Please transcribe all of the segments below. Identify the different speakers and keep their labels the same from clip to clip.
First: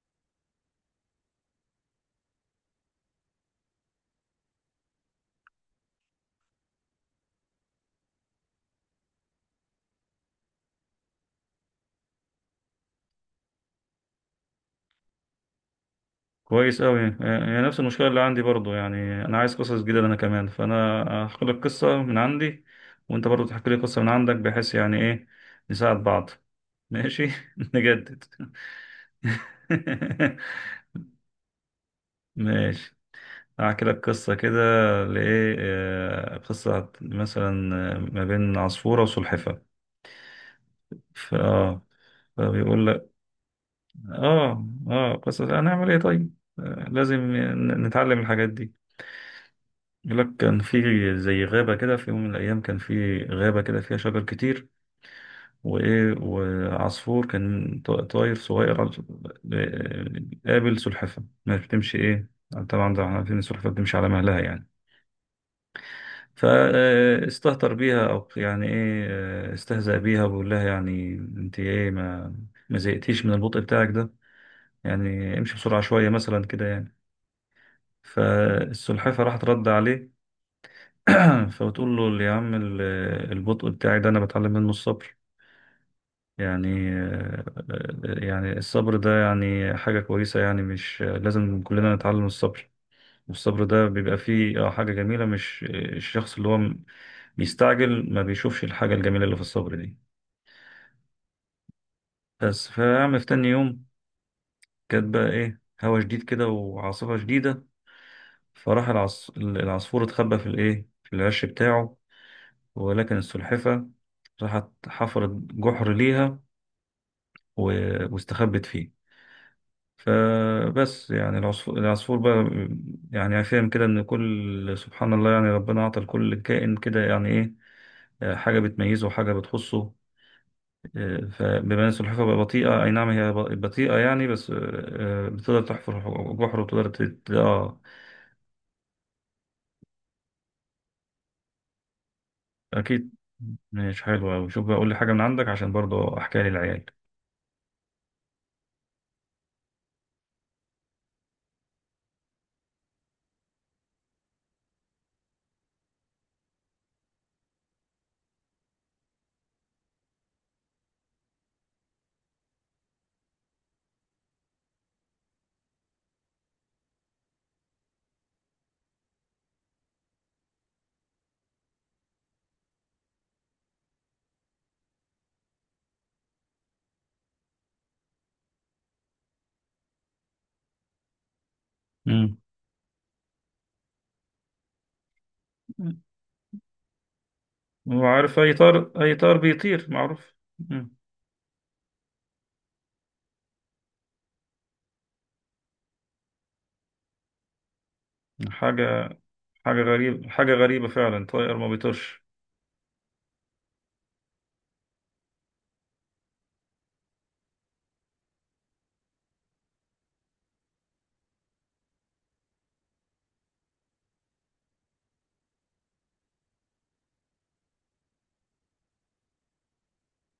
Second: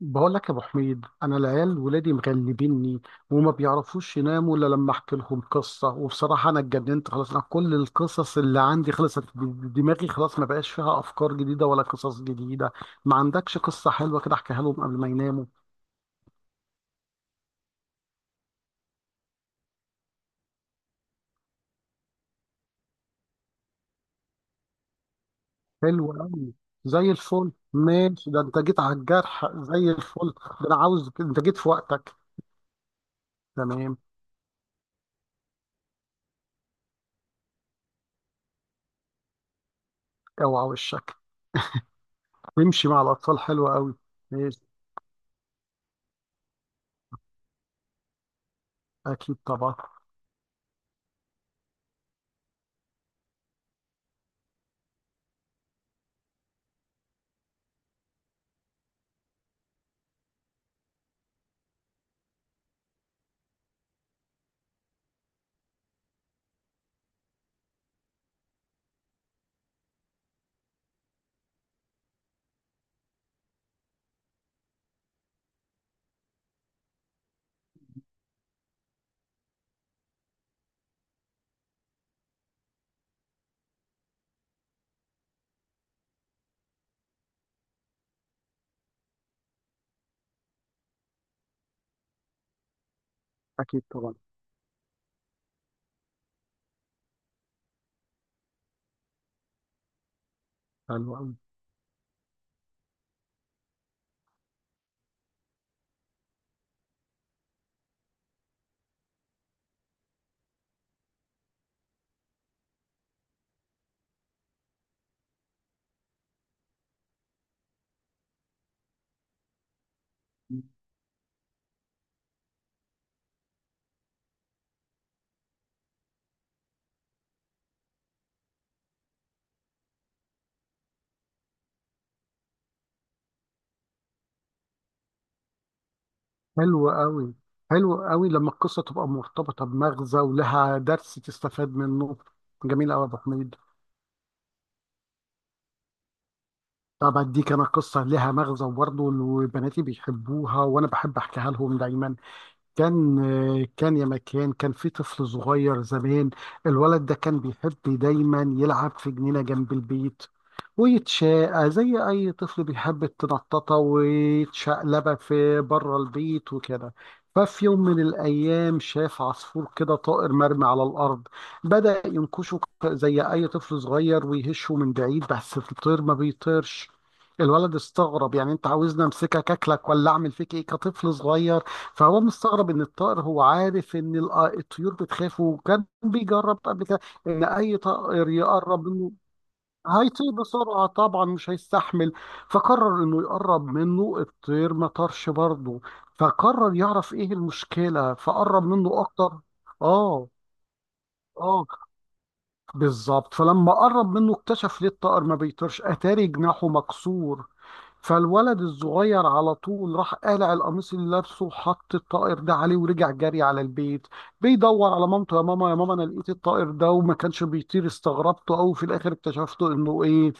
Speaker 1: بقول لك يا ابو حميد، انا العيال ولادي مغلبيني. وما بيعرفوش يناموا الا لما احكي لهم قصه. وبصراحه انا اتجننت خلاص، انا كل القصص اللي عندي خلصت. دماغي خلاص ما بقاش فيها افكار جديده ولا قصص جديده. ما عندكش قصه حلوه كده احكيها لهم قبل ما يناموا؟
Speaker 2: كويس أوي، هي نفس المشكلة اللي عندي برضو، يعني أنا عايز قصص جديدة أنا كمان، فأنا هحكي لك قصة من عندي وأنت برضو تحكي لي قصة من عندك، بحيث يعني إيه، نساعد
Speaker 1: حلوه
Speaker 2: بعض.
Speaker 1: قوي. زي
Speaker 2: ماشي
Speaker 1: الفل.
Speaker 2: نجدد
Speaker 1: ماشي، ده انت جيت على الجرح زي الفل. ده انا عاوز، انت جيت في وقتك.
Speaker 2: ماشي، هحكي
Speaker 1: تمام.
Speaker 2: لك قصة كده. لإيه، قصة مثلا، ما بين عصفورة وسلحفاة.
Speaker 1: اوعى وشك
Speaker 2: ف- آه فبيقول
Speaker 1: تمشي مع
Speaker 2: لك،
Speaker 1: الاطفال، حلوه قوي. ماشي.
Speaker 2: قصة هنعمل إيه؟ طيب، لازم نتعلم الحاجات دي.
Speaker 1: اكيد طبعا.
Speaker 2: يقول لك كان في زي غابة كده، في يوم من الأيام كان في غابة كده فيها شجر كتير وإيه وعصفور كان طاير صغير آه، قابل سلحفاة، ما بتمشي إيه. طبعا ده احنا عارفين إن السلحفاة بتمشي على مهلها يعني، فاستهتر بيها أو يعني إيه، استهزأ بيها وبيقول لها، يعني أنت إيه، ما زهقتيش من البطء بتاعك ده؟ يعني امشي بسرعة شوية مثلا كده يعني. فالسلحفاة راحت رد عليه. فبتقول له، يا عم البطء بتاعي ده انا بتعلم منه الصبر، يعني يعني الصبر ده يعني حاجة كويسة، يعني مش لازم كلنا نتعلم الصبر؟ والصبر
Speaker 1: اكيد
Speaker 2: ده
Speaker 1: طبعا.
Speaker 2: بيبقى فيه حاجة جميلة، مش الشخص اللي هو بيستعجل ما بيشوفش الحاجة الجميلة اللي في الصبر دي.
Speaker 1: حلوه قوي.
Speaker 2: بس فيعمل في تاني يوم، كانت بقى ايه، هوا شديد كده وعاصفة شديدة، فراح العصفور اتخبى في الايه، في العش بتاعه، ولكن السلحفة راحت حفرت جحر ليها واستخبت فيه. فبس يعني العصفور بقى يعني فاهم كده ان كل سبحان الله، يعني ربنا اعطى لكل كائن كده يعني ايه، حاجة بتميزه وحاجة بتخصه. فبما ان السلحفاة بقى بطيئة، اي نعم هي بطيئة يعني، بس بتقدر تحفر جحر وتقدر
Speaker 1: حلو قوي. حلو قوي لما القصة تبقى مرتبطة بمغزى ولها درس تستفاد منه. جميل قوي يا
Speaker 2: اكيد.
Speaker 1: أبو حميد.
Speaker 2: مش حلو اوي، شوف بقى قول لي حاجة من عندك عشان برضه احكيها للعيال.
Speaker 1: طب أديك أنا قصة لها مغزى وبرضه وبناتي بيحبوها وأنا بحب أحكيها لهم دايما. كان، كان يا مكان، كان في طفل صغير زمان. الولد ده كان بيحب دايما يلعب في جنينة جنب البيت، ويتشاقى زي أي طفل بيحب التنططة ويتشقلبة في بره البيت وكده. ففي يوم من الأيام شاف عصفور كده، طائر مرمي على الأرض. بدأ ينكشه زي أي طفل صغير ويهشه من بعيد، بس الطير ما بيطيرش. الولد استغرب، يعني انت عاوزني امسكك اكلك ولا اعمل فيك ايه، كطفل صغير. فهو
Speaker 2: امم
Speaker 1: مستغرب ان الطائر، هو عارف ان الطيور بتخاف وكان بيجرب قبل كده ان اي طائر
Speaker 2: وعارف
Speaker 1: يقرب منه
Speaker 2: اي طار بيطير
Speaker 1: هيطير
Speaker 2: معروف.
Speaker 1: بسرعه
Speaker 2: مم.
Speaker 1: طبعا، مش هيستحمل. فقرر انه يقرب منه، الطير ما طارش برضه. فقرر يعرف ايه المشكله، فقرب منه
Speaker 2: حاجة
Speaker 1: اكتر.
Speaker 2: حاجة غريبة،
Speaker 1: اه.
Speaker 2: حاجة غريبة فعلا، طائر
Speaker 1: اه.
Speaker 2: ما بيطيرش.
Speaker 1: بالظبط. فلما قرب منه اكتشف ليه الطائر ما بيطيرش، اتاري جناحه مكسور. فالولد الصغير على طول راح قالع القميص اللي لابسه وحط الطائر ده عليه، ورجع جري على البيت بيدور على مامته، يا ماما يا ماما انا لقيت الطائر ده وما كانش بيطير، استغربته قوي في الاخر اكتشفته انه ايه؟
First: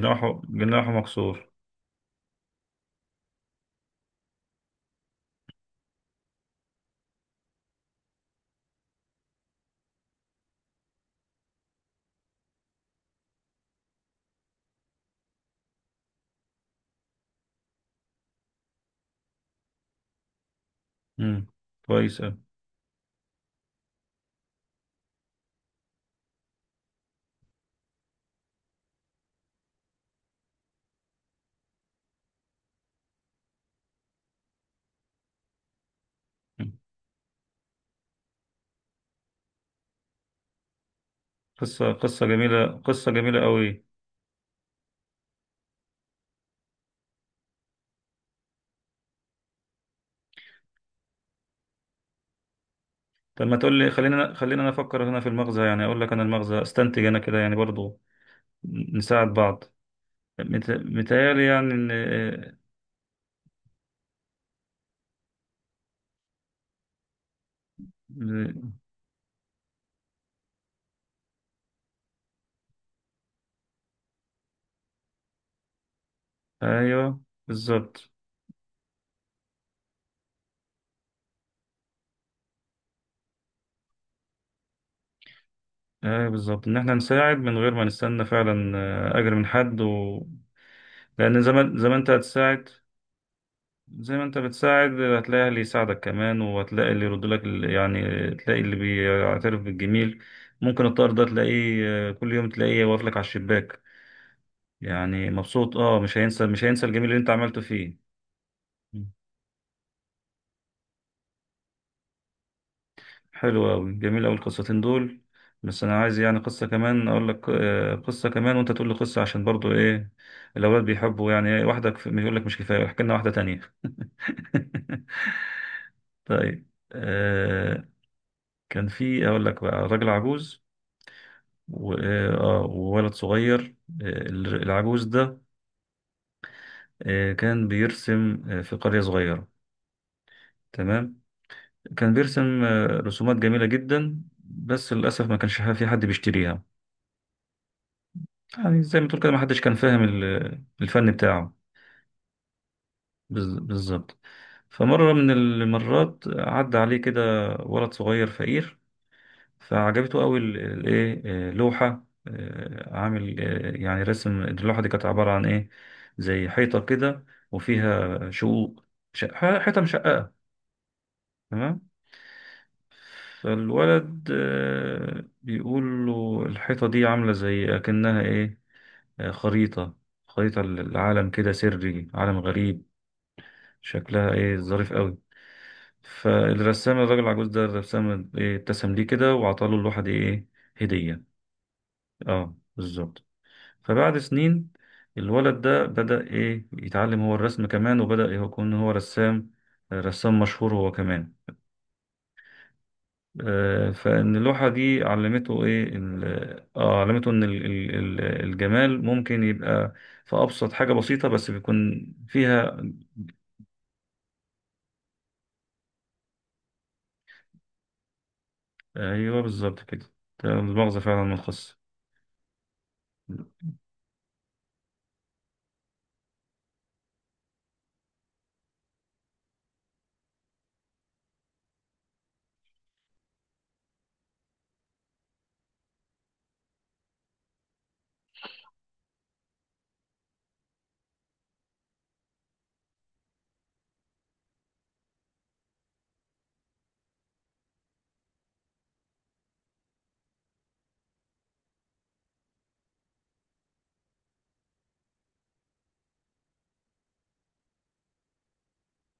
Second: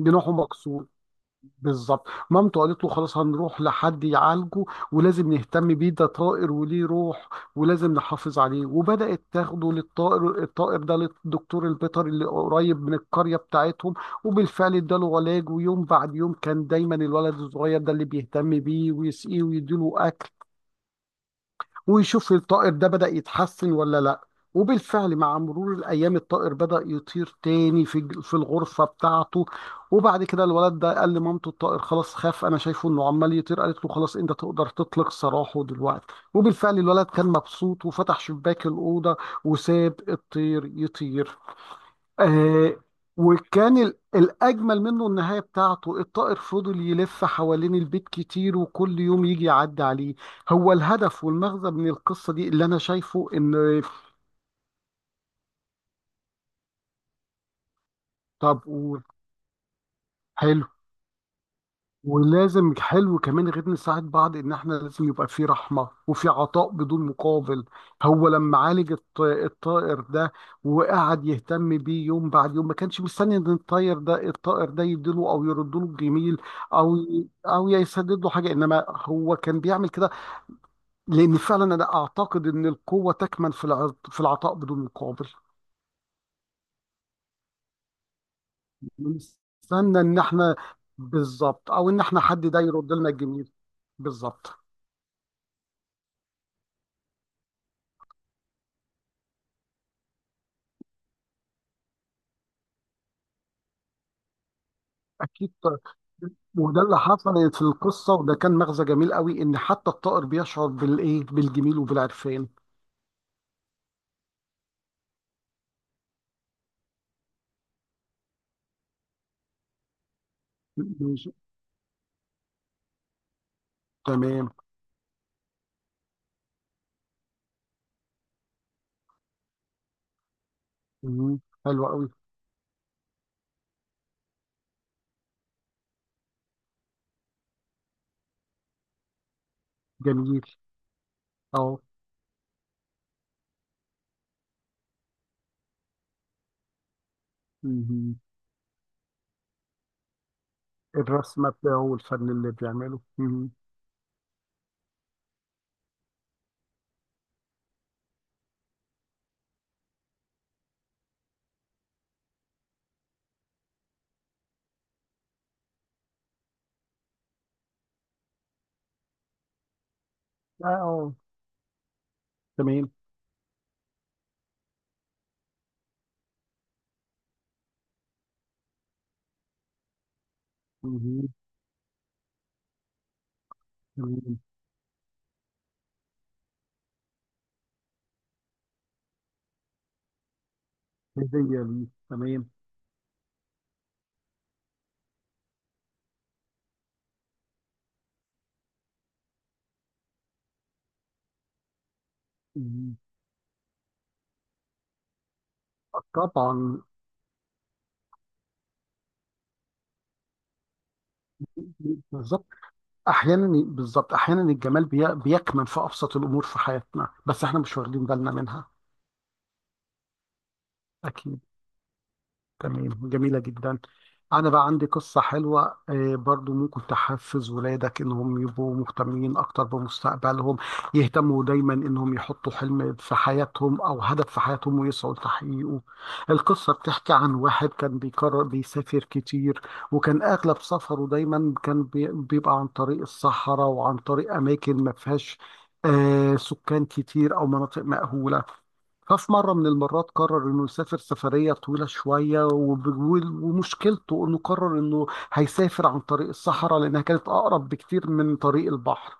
Speaker 1: جناحه مكسور.
Speaker 2: جناحه مكسور.
Speaker 1: بالظبط. مامته قالت له خلاص هنروح لحد يعالجه، ولازم نهتم بيه، ده طائر وليه روح، ولازم نحافظ عليه. وبدأت تاخده للطائر، الطائر ده للدكتور البيطري اللي قريب من القرية بتاعتهم. وبالفعل اداله علاج، ويوم بعد يوم كان دايما الولد الصغير ده اللي بيهتم بيه ويسقيه ويديله أكل.
Speaker 2: امم كويس
Speaker 1: ويشوف
Speaker 2: أوي.
Speaker 1: الطائر ده بدأ يتحسن ولا لا. وبالفعل مع مرور الأيام الطائر بدأ يطير تاني في في الغرفة بتاعته. وبعد كده الولد ده قال لمامته، الطائر خلاص خاف، أنا شايفه إنه عمال يطير. قالت له خلاص أنت تقدر تطلق سراحه دلوقتي.
Speaker 2: مم.
Speaker 1: وبالفعل الولد كان مبسوط وفتح شباك الأوضة وساب الطير يطير.
Speaker 2: قصة جميلة،
Speaker 1: آه.
Speaker 2: قصة جميلة
Speaker 1: وكان
Speaker 2: قوي.
Speaker 1: الأجمل منه النهاية بتاعته، الطائر فضل يلف حوالين البيت كتير، وكل يوم يجي يعدي عليه. هو الهدف والمغزى من القصة دي اللي أنا شايفه
Speaker 2: طب
Speaker 1: إن،
Speaker 2: ما تقول لي، خلينا خلينا أنا أفكر هنا في المغزى، يعني أقول لك أنا المغزى، أستنتج أنا كده يعني برضو
Speaker 1: طب وحلو،
Speaker 2: نساعد بعض. متهيألي يعني
Speaker 1: ولازم حلو كمان غير نساعد بعض، ان احنا لازم يبقى في رحمه وفي عطاء بدون مقابل. هو لما
Speaker 2: إن-
Speaker 1: عالج الطائر ده وقعد يهتم بيه يوم بعد يوم، ما كانش مستني ان الطائر ده، الطائر ده يديله او يرد له الجميل، او
Speaker 2: أيوه بالظبط.
Speaker 1: يسدد له حاجه، انما هو كان بيعمل كده. لان فعلا انا اعتقد ان القوه تكمن في في العطاء بدون مقابل.
Speaker 2: أيوه بالظبط، إن إحنا نساعد من غير ما نستنى فعلا أجر من حد
Speaker 1: نستنى ان
Speaker 2: و...
Speaker 1: احنا،
Speaker 2: لأن
Speaker 1: بالظبط،
Speaker 2: زمان
Speaker 1: او
Speaker 2: زمان
Speaker 1: ان
Speaker 2: أنت
Speaker 1: احنا حد ده
Speaker 2: هتساعد،
Speaker 1: يرد لنا الجميل.
Speaker 2: زي ما انت
Speaker 1: بالظبط.
Speaker 2: بتساعد هتلاقي اللي يساعدك كمان، وهتلاقي اللي يرد لك يعني تلاقي اللي بيعترف بالجميل. ممكن الطائر ده تلاقيه، كل يوم تلاقيه واقف لك على الشباك، يعني
Speaker 1: اكيد.
Speaker 2: مبسوط. اه مش
Speaker 1: وده
Speaker 2: هينسى
Speaker 1: اللي
Speaker 2: الجميل اللي انت
Speaker 1: حصل
Speaker 2: عملته
Speaker 1: في
Speaker 2: فيه.
Speaker 1: القصة، وده كان مغزى
Speaker 2: مم.
Speaker 1: جميل قوي، ان حتى الطائر بيشعر بالايه، بالجميل وبالعرفان.
Speaker 2: حلو قوي، جميل قوي القصتين دول. بس انا عايز يعني قصة كمان، اقول لك قصة كمان وانت تقول لي قصة، عشان برضو ايه، الاولاد
Speaker 1: ماشي.
Speaker 2: بيحبوا يعني إيه، واحدة يقول لك مش كفاية، احكي لنا واحدة تانية.
Speaker 1: تمام.
Speaker 2: طيب كان في، اقول لك بقى راجل عجوز
Speaker 1: مم. حلو
Speaker 2: و-
Speaker 1: قوي.
Speaker 2: وولد صغير. آه، العجوز ده كان بيرسم في قرية صغيرة.
Speaker 1: جميل.
Speaker 2: تمام.
Speaker 1: اهو.
Speaker 2: كان بيرسم رسومات جميلة جدا، بس للأسف ما كانش في حد بيشتريها.
Speaker 1: مم.
Speaker 2: يعني زي ما تقول كده، ما حدش كان فاهم الفن
Speaker 1: الرسمة
Speaker 2: بتاعه.
Speaker 1: بتاعه والفن اللي بيعمله. مم.
Speaker 2: بالظبط. فمرة من المرات عدى عليه كده ولد صغير فقير، فعجبته قوي الايه، لوحه، عامل يعني رسم، اللوحه دي كانت عباره عن ايه، زي حيطه كده وفيها شقوق، حيطه مشققه.
Speaker 1: اه.
Speaker 2: تمام.
Speaker 1: تمام.
Speaker 2: فالولد بيقول له الحيطه دي عامله زي اكنها ايه، خريطه، خريطه
Speaker 1: مم.
Speaker 2: للعالم كده، سري عالم غريب، شكلها
Speaker 1: تمام.
Speaker 2: ايه، ظريف قوي. فالرسام الراجل العجوز ده الرسام إيه، ابتسم ليه كده وعطاله اللوحه دي ايه، هديه.
Speaker 1: هدية ليه، تمام.
Speaker 2: اه، بالظبط. فبعد سنين الولد ده بدأ إيه يتعلم هو الرسم كمان، وبدأ يكون هو رسام، رسام مشهور هو كمان.
Speaker 1: مم.
Speaker 2: فإن اللوحة دي علمته إيه
Speaker 1: طبعا.
Speaker 2: علمته إن الجمال ممكن يبقى في أبسط حاجة بسيطة، بس بيكون
Speaker 1: بالظبط.
Speaker 2: فيها.
Speaker 1: احيانا الجمال بيكمن في ابسط الامور في حياتنا، بس احنا مش واخدين بالنا منها.
Speaker 2: أيوه بالظبط كده، ده المغزى فعلا من
Speaker 1: اكيد.
Speaker 2: القصة.
Speaker 1: تمام. جميلة جدا. أنا بقى عندي قصة حلوة، برضو ممكن تحفز ولادك إنهم يبقوا مهتمين أكتر بمستقبلهم، يهتموا دايما إنهم يحطوا حلم في حياتهم أو هدف في حياتهم ويسعوا لتحقيقه. القصة بتحكي عن واحد كان بيكرر بيسافر كتير، وكان أغلب سفره دايما كان بيبقى عن طريق الصحراء وعن طريق أماكن ما فيهاش سكان كتير أو مناطق مأهولة. ففي مرة من المرات قرر إنه يسافر سفرية طويلة شوية، ومشكلته إنه قرر إنه هيسافر عن طريق الصحراء لأنها كانت أقرب بكتير من طريق البحر.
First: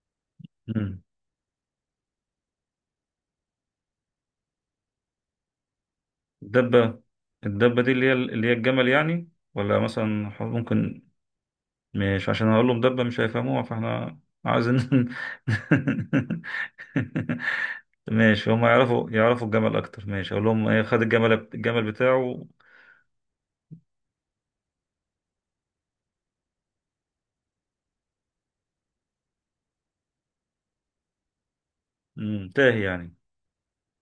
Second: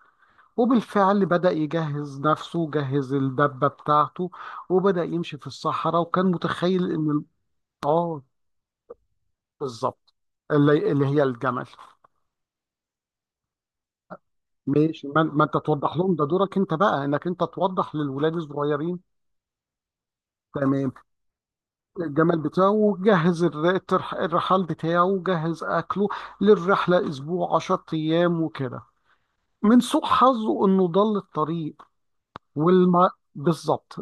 Speaker 2: مم.
Speaker 1: وبالفعل بدأ يجهز نفسه، جهز الدبة بتاعته، وبدأ يمشي في الصحراء، وكان متخيل
Speaker 2: الدبة
Speaker 1: إن
Speaker 2: الدبة دي
Speaker 1: آه،
Speaker 2: اللي هي الجمل يعني، ولا
Speaker 1: بالظبط،
Speaker 2: مثلا
Speaker 1: اللي,
Speaker 2: ممكن.
Speaker 1: اللي هي الجمل.
Speaker 2: مش عشان اقول له مدبة مش هيفهموها، فاحنا عايزين.
Speaker 1: ماشي. ما أنت توضح لهم، ده دورك أنت بقى إنك أنت توضح للولاد
Speaker 2: ماشي هم
Speaker 1: الصغيرين.
Speaker 2: يعرفوا الجمل اكتر، ماشي اقول لهم ايه،
Speaker 1: تمام.
Speaker 2: خد الجمل
Speaker 1: الجمال
Speaker 2: بتاعه.
Speaker 1: بتاعه، وجهز الرحال بتاعه، وجهز أكله للرحلة أسبوع عشر أيام وكده. من سوء حظه إنه ضل الطريق.
Speaker 2: تاهي
Speaker 1: والما
Speaker 2: يعني.
Speaker 1: بالظبط،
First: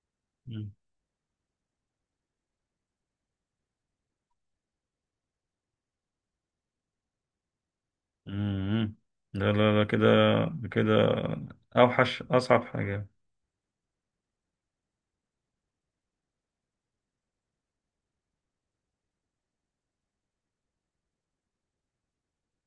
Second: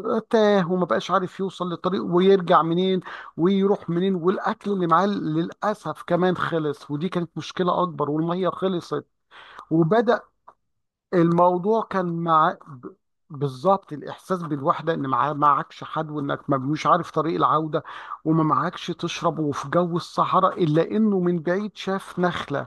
Speaker 2: مم.
Speaker 1: تاه وما بقاش عارف يوصل للطريق ويرجع منين ويروح منين. والأكل اللي معاه للأسف كمان خلص، ودي كانت مشكلة أكبر، والمية
Speaker 2: مم.
Speaker 1: خلصت.
Speaker 2: لا، لا، لا، كده
Speaker 1: وبدأ
Speaker 2: كده،
Speaker 1: الموضوع كان
Speaker 2: اوحش
Speaker 1: مع
Speaker 2: اصعب
Speaker 1: ب-
Speaker 2: حاجة.
Speaker 1: بالظبط، الإحساس بالوحدة، إن معكش حد، وإنك مش عارف طريق العودة، وما معكش تشرب، وفي جو الصحراء. إلا إنه من بعيد شاف نخلة.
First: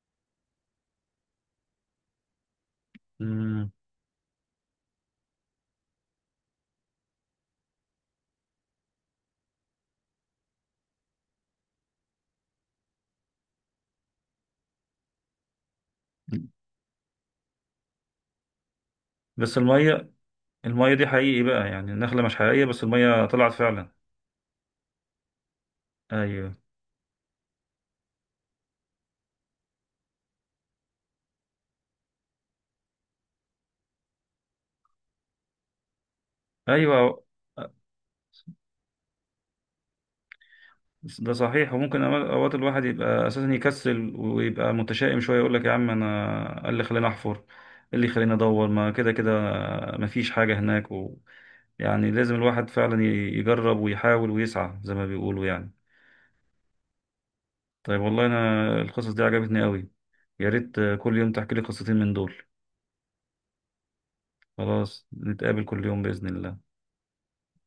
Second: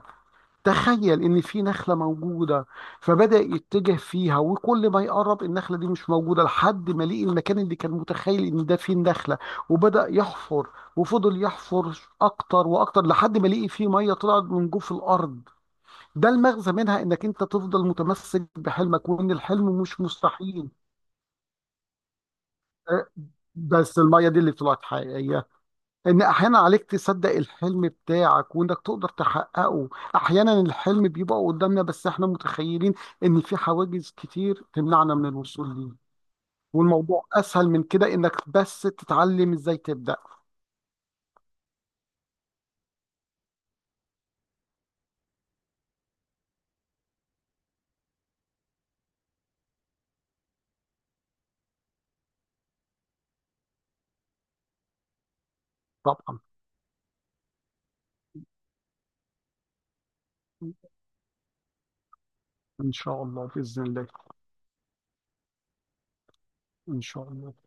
Speaker 1: تخيل إن في نخلة موجودة. فبدأ
Speaker 2: مم.
Speaker 1: يتجه فيها، وكل ما يقرب النخلة دي مش موجودة، لحد ما لقي المكان اللي كان متخيل إن ده فيه النخلة. وبدأ يحفر، وفضل يحفر أكتر وأكتر، لحد ما لقي فيه مية طلعت من جوف الأرض. ده المغزى منها، انك انت تفضل متمسك بحلمك، وان
Speaker 2: بس
Speaker 1: الحلم مش مستحيل.
Speaker 2: المية دي حقيقي بقى، يعني النخلة مش حقيقية بس
Speaker 1: أه،
Speaker 2: المية طلعت فعلا.
Speaker 1: بس المية دي اللي طلعت حقيقية. ان
Speaker 2: ايوه،
Speaker 1: احيانا عليك تصدق الحلم بتاعك، وانك تقدر تحققه. احيانا الحلم بيبقى قدامنا، بس احنا متخيلين ان في حواجز كتير تمنعنا من الوصول ليه،
Speaker 2: ايوه
Speaker 1: والموضوع اسهل من كده، انك بس تتعلم ازاي تبدأ.
Speaker 2: ده صحيح. وممكن أوقات أوقات الواحد يبقى أساسا يكسل ويبقى متشائم شوية، يقول لك يا عم أنا إيه اللي خلاني أحفر، إيه اللي خلاني أدور، ما كده كده، مفيش حاجة هناك و... يعني لازم الواحد فعلا يجرب ويحاول ويسعى زي ما بيقولوا يعني.
Speaker 1: طبعا.
Speaker 2: طيب والله أنا القصص دي عجبتني قوي، يا ريت كل يوم تحكي لي قصتين من دول.
Speaker 1: ان شاء الله، باذن الله.
Speaker 2: خلاص نتقابل كل يوم بإذن الله.
Speaker 1: ان شاء الله.